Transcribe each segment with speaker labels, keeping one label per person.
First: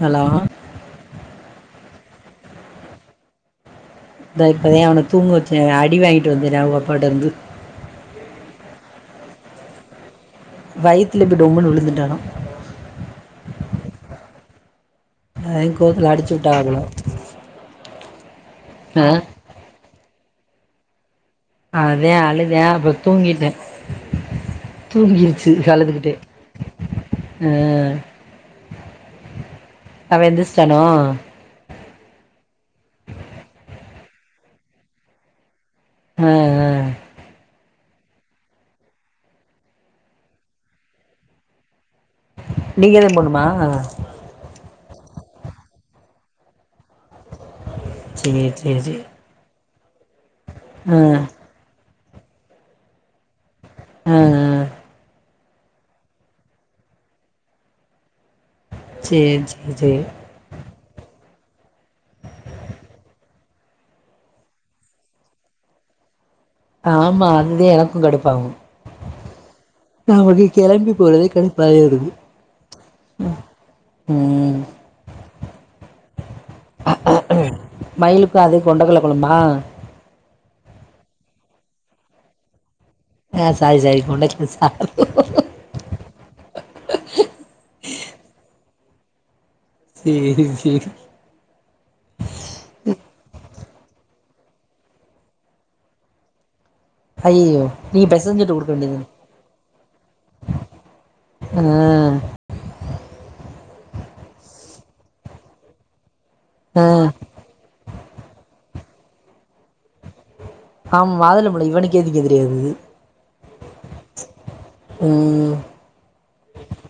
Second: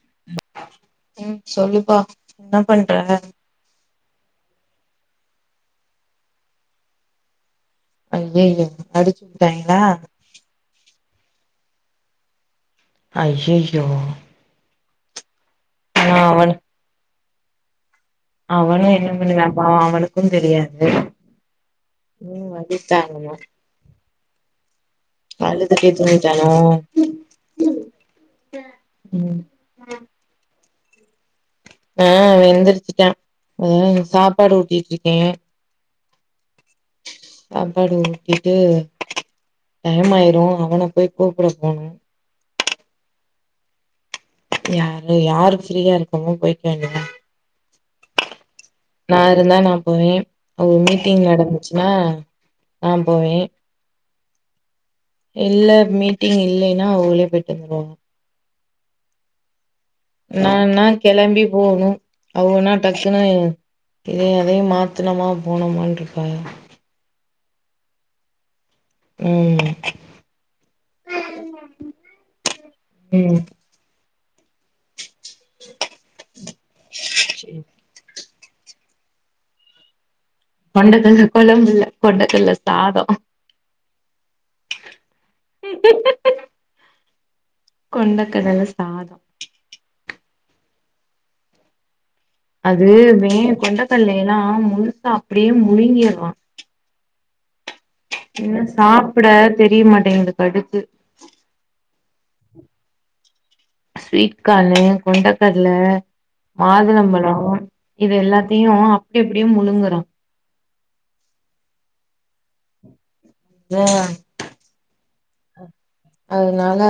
Speaker 1: hello
Speaker 2: ஏ சொல்லுப்பா என்ன பண்ற
Speaker 1: நா இப்பதா அவன தூங்க வச்சே அவ அடி வயிரு வந்து ஏதாவது அப்பாட்ட இருந்து
Speaker 2: ஐய்யய்ய அடிச்சு விட்டுடாங்களா
Speaker 1: பைக்ல இருந்து டொம்முனு உழுந்துத்தாறா
Speaker 2: ஐய்யய்யோ
Speaker 1: அத கோவத்துல அடிச்சு வுட்டாங்களா
Speaker 2: அவனு என்ன பண்ணுவே பாவோ அவனு க்கு தெரியாது
Speaker 1: அதே
Speaker 2: ம்
Speaker 1: அழுதா அப்ப
Speaker 2: வலித்தாங்கமா
Speaker 1: தூங்கிட்டே தூங்கிருச்சு
Speaker 2: அழுதுட்டே
Speaker 1: அழுதுகிட்டே
Speaker 2: தூங்கிட்டானோ
Speaker 1: அஹ்
Speaker 2: ம்
Speaker 1: அவ எந்திரிச்சிட்டானோ ஆஹ்
Speaker 2: ஆஹ் எந்திரிச்சிட்டா ஹ சாப்பாடு ஊட்டிட்டு இருக்கே
Speaker 1: ஆஹ் ஆஹ்
Speaker 2: சாப்பாடு ஊட்டிட்டு டைமாயிரு அவன போய் கூப்ட போனு
Speaker 1: நீங்கதே போணுமா
Speaker 2: யாரு யாரு ஃப்ரீயா இருக்கமோ போய்க்க வேண்டிதா
Speaker 1: சேர் சேர் சேர்
Speaker 2: போயூ ஒரு மீட்டிங் நடந்துச்ன்னா ஆஹ் போவே
Speaker 1: ஆஆஆ
Speaker 2: இல்ல மீட்டிங் இல்லைன்னா உள்ளே போயிட் வந்த்ருவோ
Speaker 1: சேரி சே
Speaker 2: நா நா கெளம்பி போணும் அவுகனா டக்குனுு இதை அதையு மாத்துனமா போனமனு இருப்பக
Speaker 1: ஆமா அதுதே எனக்கு கடுப்பாகு
Speaker 2: ம்
Speaker 1: நமக்கு கெளம்பி போறதே கடுப்பாவே இருக்கு உம்ம்
Speaker 2: ச்செர்
Speaker 1: மயிலுக்கும் அதே கொண்டக்க வசல்ல கொழம்பா
Speaker 2: கொண்டக்கல்ல கொழம்பு இல்ல கொண்டக்கல்ல சாதோ
Speaker 1: ஆஹ் சாரி சாரி கொண்ட [unintelligible]
Speaker 2: கொண்டக்கடல சாத்
Speaker 1: தேரி செரி
Speaker 2: அது மே கொண்டகல்லே ஏன்னா முழுசா அப்டியே முழுங்கீருவா
Speaker 1: அய்யயோ
Speaker 2: இன்னு சாப்புட தெரிய மாட்டேங்குது கடுத்து
Speaker 1: ஆ
Speaker 2: ஸ்வீட் கானு கொட்டகட்ல
Speaker 1: ஆ
Speaker 2: மாதுளம்பழோ இது எல்லாத்தியு எப்டியோ முழுங்கறா
Speaker 1: ஆம் மாதுளபழு இவனுக்கேதுக்கே தெரியாது
Speaker 2: வே
Speaker 1: உம்ம்
Speaker 2: அதனால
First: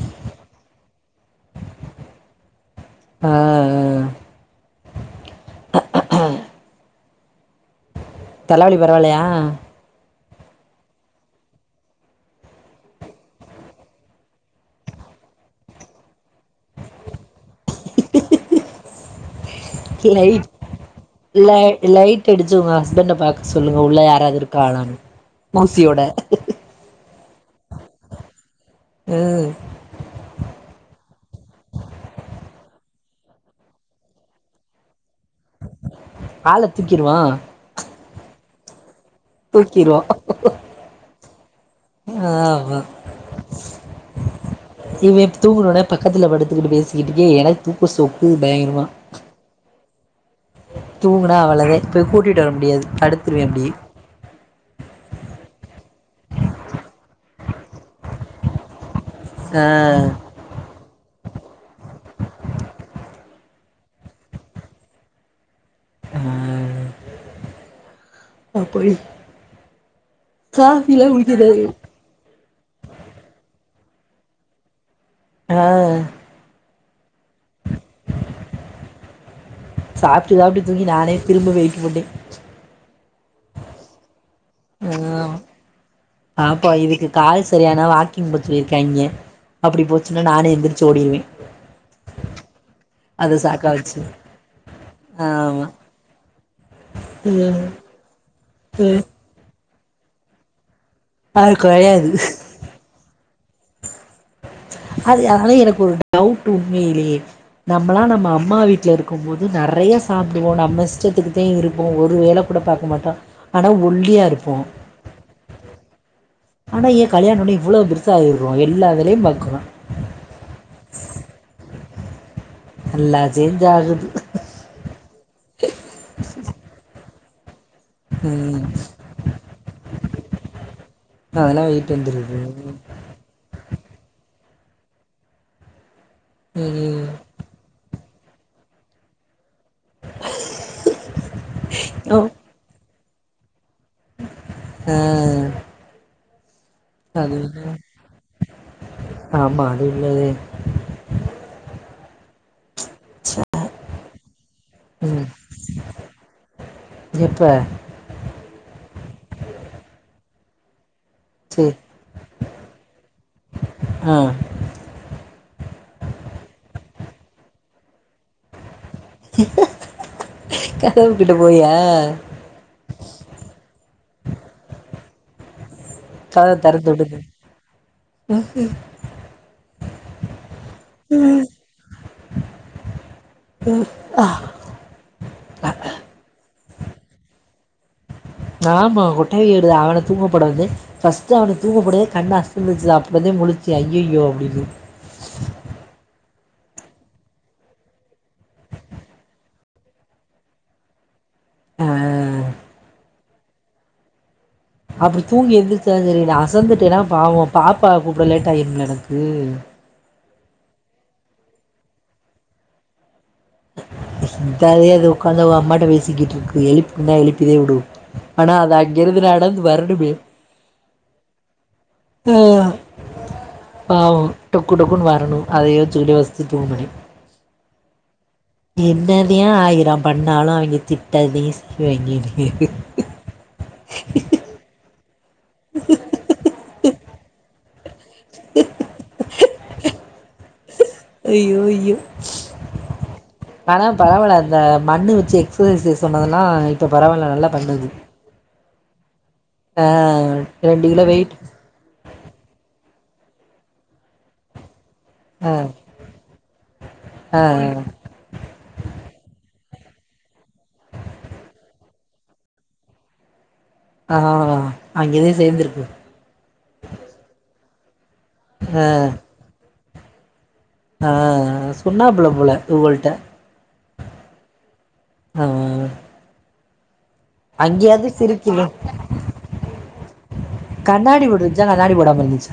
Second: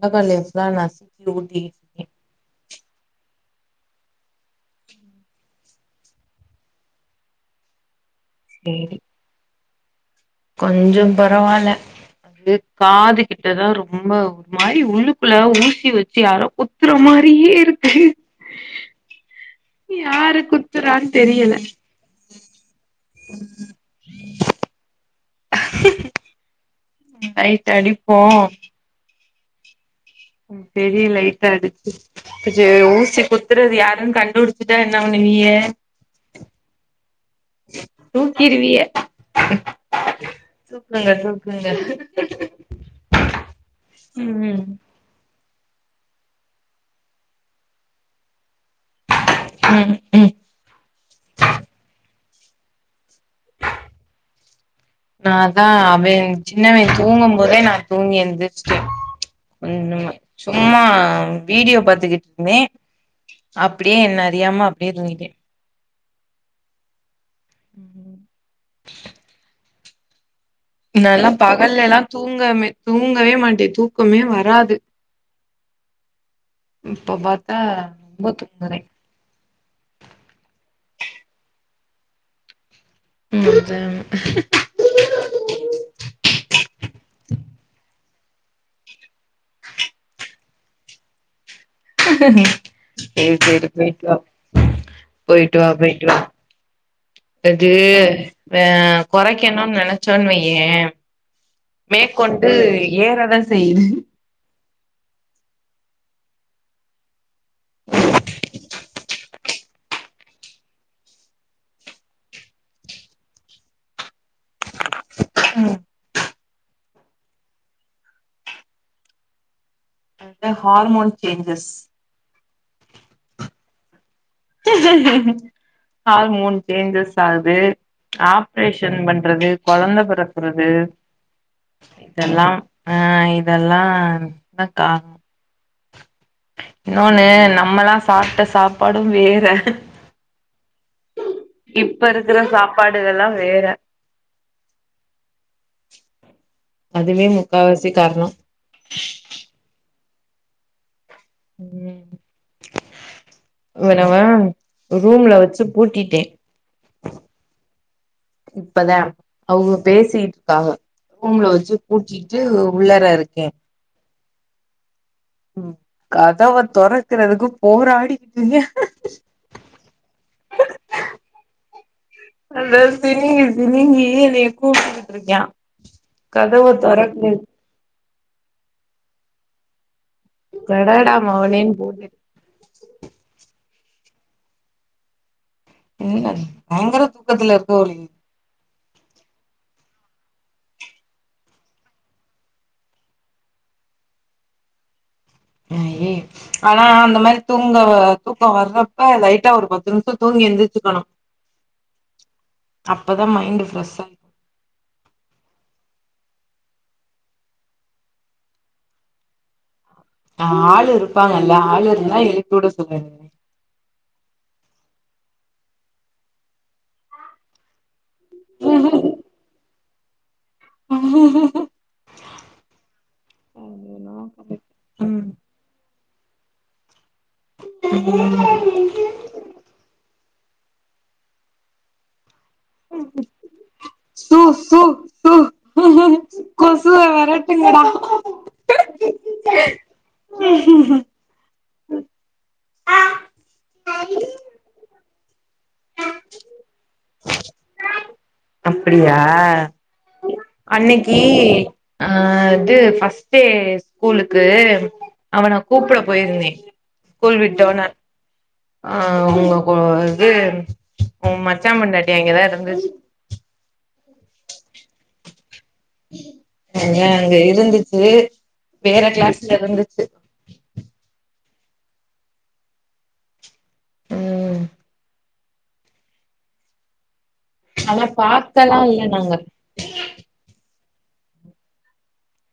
Speaker 2: தக்காளிய எல்லா நசிக்கி ஊட்டி இருக்
Speaker 1: ஆஹ் ஆஹ் தலவலி பரவால்லயா
Speaker 2: கொஞ்சம் பரவால்ல அது காது கிட்டதா ரொம்ப ஒரு மாதிரி உள்ளுக்குள்ள ஊசி வச்சு யாரோ குத்துற மாதிரியே இருக்கு
Speaker 1: லை
Speaker 2: யாரு குத்துறான்னு தெரியல
Speaker 1: லை லைட் அடிச்சு உங்க ஹஸ்பண்ட பாக்க சொல்லுங்க உள்ள யாராவது இருக்காளானு மோசியோட
Speaker 2: நைட் அடிப்போ
Speaker 1: உம்
Speaker 2: பெரிய லைட்டாடுச்சு சேர் ஊசி குத்துறது யாருன்னு கண்டுபிடிச்சுட்டா என்ன பண்ணுவிய
Speaker 1: ஆள தூக்கிருவா
Speaker 2: தூக்கிருவிய சூப்பருங்க சூப்ப
Speaker 1: ஆஹ் அவ
Speaker 2: ம்
Speaker 1: இவே தூங்குணோனே பக்கத்துல படுத்துக்கிட்டு பேசிக்கிட்டே எனக் தூக்க சொக்குது ஏங்கிருவா
Speaker 2: ம்ஹ்
Speaker 1: தூங்கனா அவ்ளதே போய் கூட்டிட்டு வர முடியாது அடுத்
Speaker 2: ந தா அவேன் சின்னவ தூங்க மு போதே நா தூங்கி எந்திரிச்டே
Speaker 1: ஆ
Speaker 2: கொஞ்சமா சும்மா வீடியோ பாத்துக்கிட்டு ருந்தே அப்டியே என்ன அறியாம அப்டியே தூங்கிட்டே
Speaker 1: ஆஹ் அ போயி
Speaker 2: நான்லா பகல்ல எல்லா தூங்கமே தூங்கவே மாட்டேன் து க்குமே வராது
Speaker 1: ஆஹ்
Speaker 2: இப்ப பாத்தா ரொம்ப தூங்கறே
Speaker 1: சாப்ட்டு சாப்ட்டு தூங்கி நானே திரும்ப வெயிட் போட்டே
Speaker 2: ம் அத
Speaker 1: ஆஹ் பாப்போ இதுக்கு கால் சரியானா வாக்கிங் போ சொல்லியிருக்காய்ங்க அப்டி போச்சுன்னா நானும் எந்திரிச்சு ஓடிடுருவே
Speaker 2: சேரி சேரி
Speaker 1: வச்சு
Speaker 2: போய்ட்டு வா போய்ட்டு
Speaker 1: ஆமா
Speaker 2: வா போயிட்டு வா
Speaker 1: ம்
Speaker 2: இது அஹ்
Speaker 1: ம்
Speaker 2: கொறைக்கணு நனச்சோன் வைய்யே
Speaker 1: அது கொறையாது
Speaker 2: மேக்கொண்டு ஏறதான் செய்ணு
Speaker 1: அது அதால எனக்கு ஒரு டவுட்டு உண்மயிலேயே நம்மலா நம்ம அம்மா வீட்லருக்கு போது நறையா சாப்டுவோ நம்ம இஷ்டத்துக்குதே இருப்போ ஒரு வேல கூட பாக்க மாட்டோ ஆனா ஒல்லியா இருப்போ ஆனா ஏ கல்யாணோணே இவ்ளோ பெருசா ஆயிட்றோ எல்லா வேலயு பாக்குறோ [unintelligible]
Speaker 2: அதா ஹார்மோன் சேஞ்சஸ்
Speaker 1: நல்லா சேஞ்சு ஆகுது
Speaker 2: ஆர்மோன் சேஞ்சஸ் அ து
Speaker 1: ம்
Speaker 2: ஆப்ரேஷன் பண்றது கொலந்த பெறக்குறது
Speaker 1: அதெல்லா வெயிட் வந்துருது
Speaker 2: இதெல்லா அஹ் இதெல்லா அக்கா
Speaker 1: ம்
Speaker 2: இன்னொனு நம்மலா சாப்ட சாப்பாடும் வேற இப்ப இருக்கற சாப்பாடு இதெல்லா வேற
Speaker 1: உம்
Speaker 2: அதுவே முக்கா வாசி கார்ணோ
Speaker 1: இது அதே
Speaker 2: ம் இவெனவ
Speaker 1: ம்
Speaker 2: ரூம்ல வெச்சு பூட்டிட்டெ
Speaker 1: எப்ப
Speaker 2: இப்பதா அவுங்க பேசிட் ஆ ரூம்ல வச்சு
Speaker 1: சேரி
Speaker 2: பூட்டிட்டு உள்ளரா இருக்கே
Speaker 1: ஆ
Speaker 2: ம் கதவ தொறக்கறதுக்கு போராடி
Speaker 1: கதவு கிட்ட போயா
Speaker 2: அந்த சினிங்கி சினிங்கி எனைய கூப்டுட்ர் இருக்யா கதவு தொறக்கூ
Speaker 1: ம்ஹும்
Speaker 2: கடடா மவனேன் பூட்டிட்
Speaker 1: ம் ஆ
Speaker 2: என்ன பயங்கர தூக்கத்துல இருப் போலீ
Speaker 1: ஆமா கொட்டாவி வருது அவனை தூங்கப் போடவந்து ஃபர்ஸ்ட் அவனைத் தூங்கப் போடவே கண்ணு அசந்துச்சு, அப்புறதா முழிச்சே அய்யய்யோ அப்படின்னு
Speaker 2: [unintelligible] ஆனா அந்த மாரி தூங்க தூக்கம் வர்ரப்ப லைட்டா ஒரு பத்து நிமிஷ தூங்கி எழுந்திரிச்சுக்கணு
Speaker 1: ஆஹ்
Speaker 2: அப் இப்பதான் மைண்ட் ஃப்ரெஷ்ஷா
Speaker 1: அப்டி தூங்கி எந்திரிச்சாலு சரி அசந்துட்டேன்னா பாவோ பாப்பாவ கூப்பிட லேட் ஆயிடும்ல எனக்கு
Speaker 2: ஆ ஆளு இருப்பாங்கல்ல ஆளு இருந்தா எழுப்பிவுட சொல்லி [unintelligible]
Speaker 1: இந்தாலே அது உட்காந்தா அம்மாட்ட பேசிக்கிட்டு இருக்கு எழுப்பு நா எழுப்பதே உடு ஆனா அது அங்கிருந்து நடந்து வரனுமே ஆ
Speaker 2: அது
Speaker 1: பாவு
Speaker 2: என்னமோ
Speaker 1: டொக்கு
Speaker 2: கரெக்ட்
Speaker 1: டொக்குன்னு
Speaker 2: ம்
Speaker 1: வரணு அதைய யோசிச்சுக்கிட்டு யோ சித்தோ மணி
Speaker 2: ம்ம்
Speaker 1: என்னதே ஆயிரோ பண்ணாலு அவிங்க திட்டதே செய்வாங்கன்னே
Speaker 2: சு சு சு கொசுவ வெறட் எங்கடா
Speaker 1: ஐயோ ஐயோ ஆனா பரவால அந்த மண்ணு எக்சசைஸ் சொன்னதெல்லா இப்ப பரவால்ல நல்லா பண்ணுது
Speaker 2: அப்டியா ஆ
Speaker 1: ரெண்டு கிலோ
Speaker 2: அன்னக்கி
Speaker 1: வெயிட்
Speaker 2: ஆ அது ஃபஸ்டே ஸ்கூலுக்கு
Speaker 1: ஆ
Speaker 2: அவன கூப்புட போயிருந்தே ஸ்கூல்
Speaker 1: ஆ
Speaker 2: விட்ட ஒன்னே ஆஹ் உங்க ஒ இது ஒ மச்சாபொண்டாட்டி அங்க தா இருந்துச்சி
Speaker 1: ஆஹ் அங்கேதா சேர்ந்துருக்
Speaker 2: அங்க இருந்து சி வேற கிளாஸ்ல இருந்துச்
Speaker 1: ஆஹ் சொன்ன புள்ள போல இவ்வகள்டே
Speaker 2: ம்
Speaker 1: ஆஹ்
Speaker 2: ஆனா பாக்கலா இல்ல நாங்க
Speaker 1: கண்ணாடி போட்ருந்துச்சா கண்ணாடி போடாம இருந்துச்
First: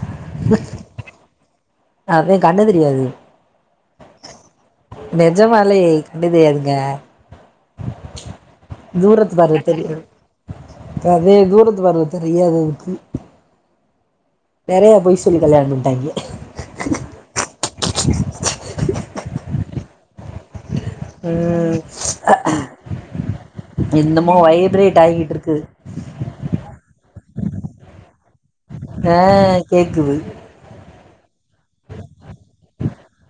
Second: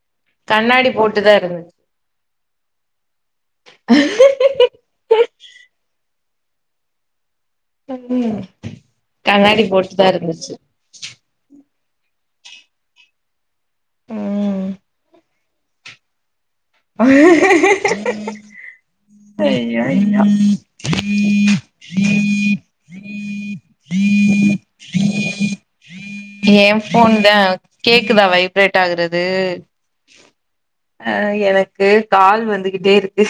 Speaker 2: கண்ணாடி போட்டுதா இருந்துச்
Speaker 1: அதே கண்ணு தெரியாது நெஜமாலே கண்ணு தெரியாதுங்க
Speaker 2: ம்
Speaker 1: தூரத்து பார்வே
Speaker 2: கண்ணாடி
Speaker 1: தெரியது
Speaker 2: போட்டுதா இருந்துச்சு
Speaker 1: அதே தூரத் தூர பார்வ தெரியாது அதுக்கு
Speaker 2: ஹும்
Speaker 1: நெறைய பொய் சொல்லி கல்யாண பண்ணிட்டாங்கே
Speaker 2: அய்யோ அய்யோ
Speaker 1: உம் என்னமோ வைப்ரேட் ஆகியிட்டு இருக்கு
Speaker 2: எ ஃபோன் தா கேக்குதா வைப்ரேட்
Speaker 1: ஆ
Speaker 2: ஆகுறது
Speaker 1: கேக்குது
Speaker 2: அஹ் எனக்கு கால் வந்துகிட்டே இருக்கு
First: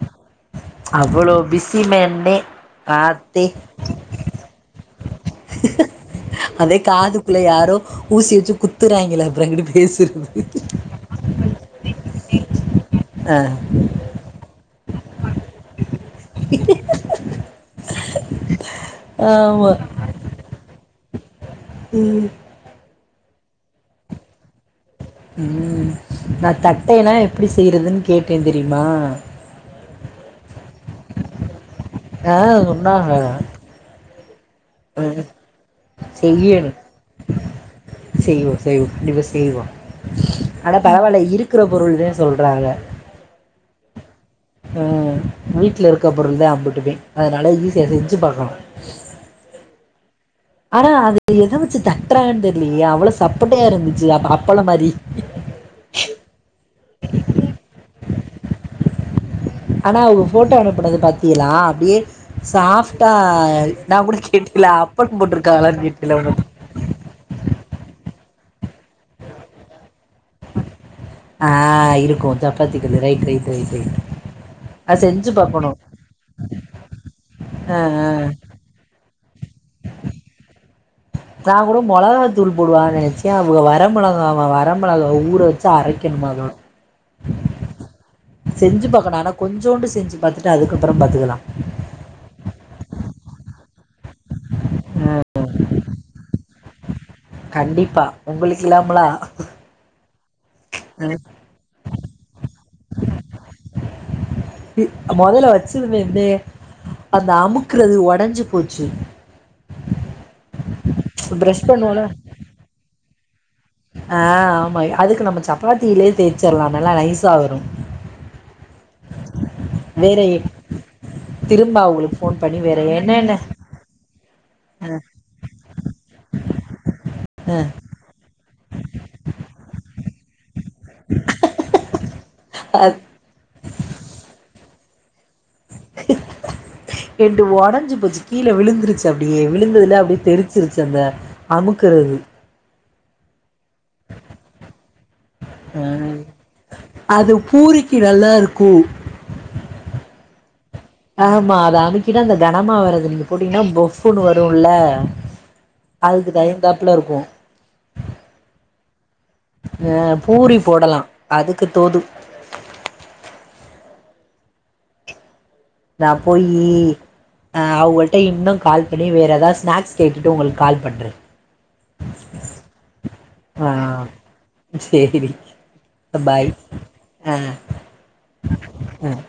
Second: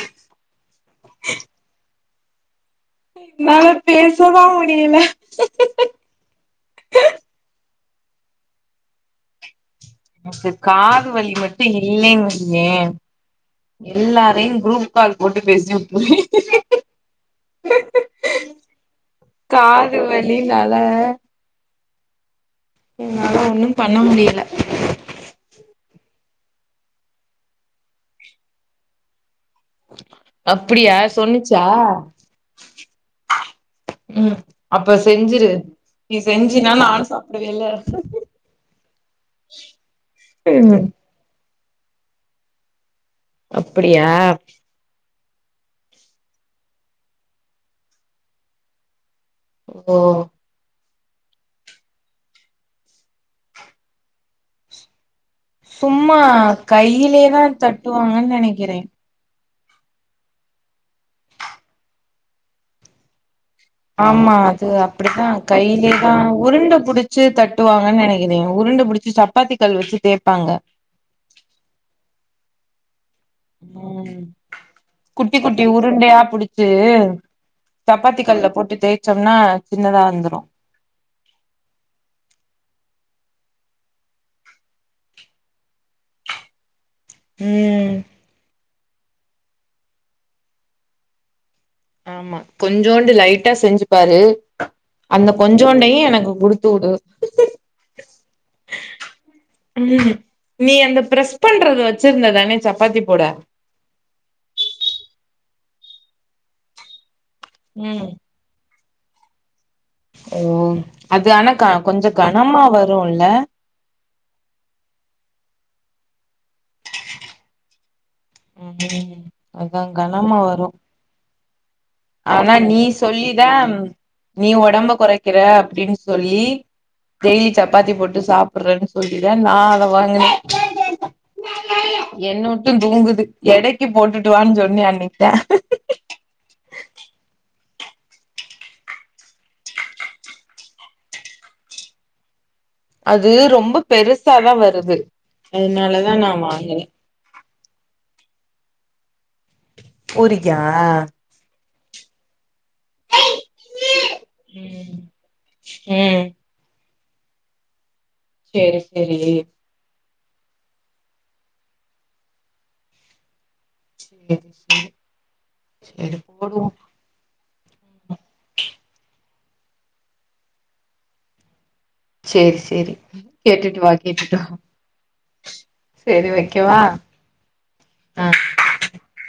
Speaker 1: அவ்ளோ பிசிமேன் தே
Speaker 2: என்னாலே பேசவு முடியல
Speaker 1: அதே காதுக்குள்ள யாரோ ஊசி வச்சு குத்துறாங்கிலே அப்பறோ எங்குட்டு போய்
Speaker 2: எனக்கு காது வலி மட்டு இல்லைன் வே
Speaker 1: ஆ
Speaker 2: எல்லாரையு குரூப் கால்ப் போட்டு பேசி ருவே [inaudible]
Speaker 1: ஆமா
Speaker 2: காது வலினால
Speaker 1: உம்
Speaker 2: என்னால ஒன்னு பண்ண முடியல
Speaker 1: உம் நா தட்டைனா எப்படி செய்யறதுன்னு கேட்டே தெரியுமா
Speaker 2: அப்படியா சொன்னிச்சா
Speaker 1: ஆஹ் சொன்னாங்க
Speaker 2: உம் அப்ப செஞ்சிரு நீ
Speaker 1: செய்யணு
Speaker 2: செஞ்சீனா நானு சாப்பிடுவே இல்ல
Speaker 1: செய்வோ செய்வோ கண்டிப்பா
Speaker 2: ம்
Speaker 1: கிற பொருள்தே சொல்றாக
Speaker 2: அப்படியா
Speaker 1: உம் வீட்டுல இருக்க பொருள்தா அம்புட்டுமே அதனால ஈஸியா செஞ்சு பாக்கலா
Speaker 2: ஓ
Speaker 1: ஆனா அது எத வச்சு தட்டுறாங்கன் தெரிலிலே அவ்ளோ சப்புன்ட்டே இருந்துச்சு அப்ப அப்பள மாரி
Speaker 2: சும்மா கையிலேதா தட்டு வாங்கன் நெனைக்கிறே
Speaker 1: ஆனா அவங்க போட்டோ அனுப்புனது பாத்தீகலா அப்படியே சாஃப்டா நா கூட
Speaker 2: ஆமா
Speaker 1: கேட்டேல
Speaker 2: அது
Speaker 1: அப்பளம்
Speaker 2: அப்படித்தா
Speaker 1: போட்டிருக்காங்களான்னு
Speaker 2: கையிலயே தா
Speaker 1: கேட்டேல உன்ட்ட
Speaker 2: உருண்ட புடிச்சு தட்டுவாங்கன் நெனைக் கிறே உருண்ட பிடிச்சு சப்பாத்தி கல் வச்சு தேப்
Speaker 1: ஆஹ் இருக்கு சப்பாத்தி கல்லு
Speaker 2: ம்
Speaker 1: செஞ்சு
Speaker 2: குட்டி குட்டி
Speaker 1: பாக்கணு
Speaker 2: உருண்டையா புடிச்சு
Speaker 1: ஆ ஆ
Speaker 2: சப்பாத்தி கல்லல போட்டு தே ச்சம்னா சின்னதா வந்துரு
Speaker 1: நா கூட மொளகத்தூள் போடுவா நெனைச்சே அவுக வர மொளகவ வர மொளகவ ஊற வச்சு அரைக்கணுமாமா
Speaker 2: உம்
Speaker 1: செஞ்சு பாக்கணு ஆனா கொஞ்சோண்டு செஞ்சு பாத்துட்டு அதுக்கப்புறம் பாத்துக்கலா
Speaker 2: ஆமா கொஞ்சோண்டு லைட்டா செஞ்சுப்பாரு அந்த கொஞ்சோண்டையு எனக்கு குடுத்து வுடு
Speaker 1: கண்டிப்பா உங்களுக்கு இல்லாமலா
Speaker 2: ம் நீ அந்த
Speaker 1: ம்
Speaker 2: ப்ரஸ் பண்றது வச்சிருந்ததானே சப் பாத்தி போட
Speaker 1: மொதல வச்சுருந்தேந்தே அந்த அமுக்கறது
Speaker 2: ம்
Speaker 1: ஒடஞ்சு போ ச்சு
Speaker 2: ஓ அது ஆனா கா
Speaker 1: பண்ணுவோல
Speaker 2: கொஞ்சம் கனமா வரும் இல்ல
Speaker 1: ஆ ஆமா அதுக்கு நம்ம சப்பாத்தியிலே தேய்ச்சர்லா நல்லா நைஸா வரும்
Speaker 2: ம் அதா
Speaker 1: வேற
Speaker 2: கனமா வரும்
Speaker 1: திரும்ப அவுங்களுக்கு ஃபோன்
Speaker 2: ஆனா
Speaker 1: பண்ணி வேற
Speaker 2: நீ
Speaker 1: என்னென்ன
Speaker 2: சொல்லிதா நீ ஒடம்ப
Speaker 1: ஆ
Speaker 2: கொறைக்கிற அப்டின்னு சொல்லி டெய்லி
Speaker 1: ஆ
Speaker 2: சப்பாத்தி போட்டு சா ப்பறேன்னு சொல்லிதா நா அத வாங்குனே என்ன விட்டு
Speaker 1: அது
Speaker 2: தூங்குது எடை தி போட்டுட்டுவான் சொன்னே அன்னைக்கி தா
Speaker 1: என்டு ஒடஞ்சு போச்சு கீழ விழுந்துருச்சு அப்டியே விழுந்ததுல அப்டியே தெரிச்சிருச்சு அந்த அமுக்கறது
Speaker 2: அது ரொம்ப பெருசாதா வருது அதனாலதா நா வாங்கினே
Speaker 1: பூரிக்கி நல்லா இருக்கும்
Speaker 2: பூரிக்கா
Speaker 1: ஆமா அதா அதுக்கு தா அந்த கனமா வருது நீங்க போட்டீங்கன்னா புஃப்புன்னு வருல்ல
Speaker 2: ம் ம்
Speaker 1: அதுக்கு தய த நல்லாருக்கு
Speaker 2: செரி சே ரி
Speaker 1: பூரி போடலா அதுக்கு தோது
Speaker 2: சேர் சேரி
Speaker 1: நா
Speaker 2: சேரி
Speaker 1: போயி
Speaker 2: போடுவோ
Speaker 1: ஆ அவங்கள்ட்ட இன்னு கால் பண்ணி வேறு ஏதாது ஸ்நாக்ஸ் கேட்டுட்டு உங்களுக்கு கால் பண்றே
Speaker 2: சேரி சேரி கேட்டுட்டு வா
Speaker 1: ஆ
Speaker 2: கேட்டுட்டு வா
Speaker 1: சேரி
Speaker 2: சேரி
Speaker 1: பாய்
Speaker 2: வைக்கவா
Speaker 1: ஆ
Speaker 2: ஆ
Speaker 1: ம்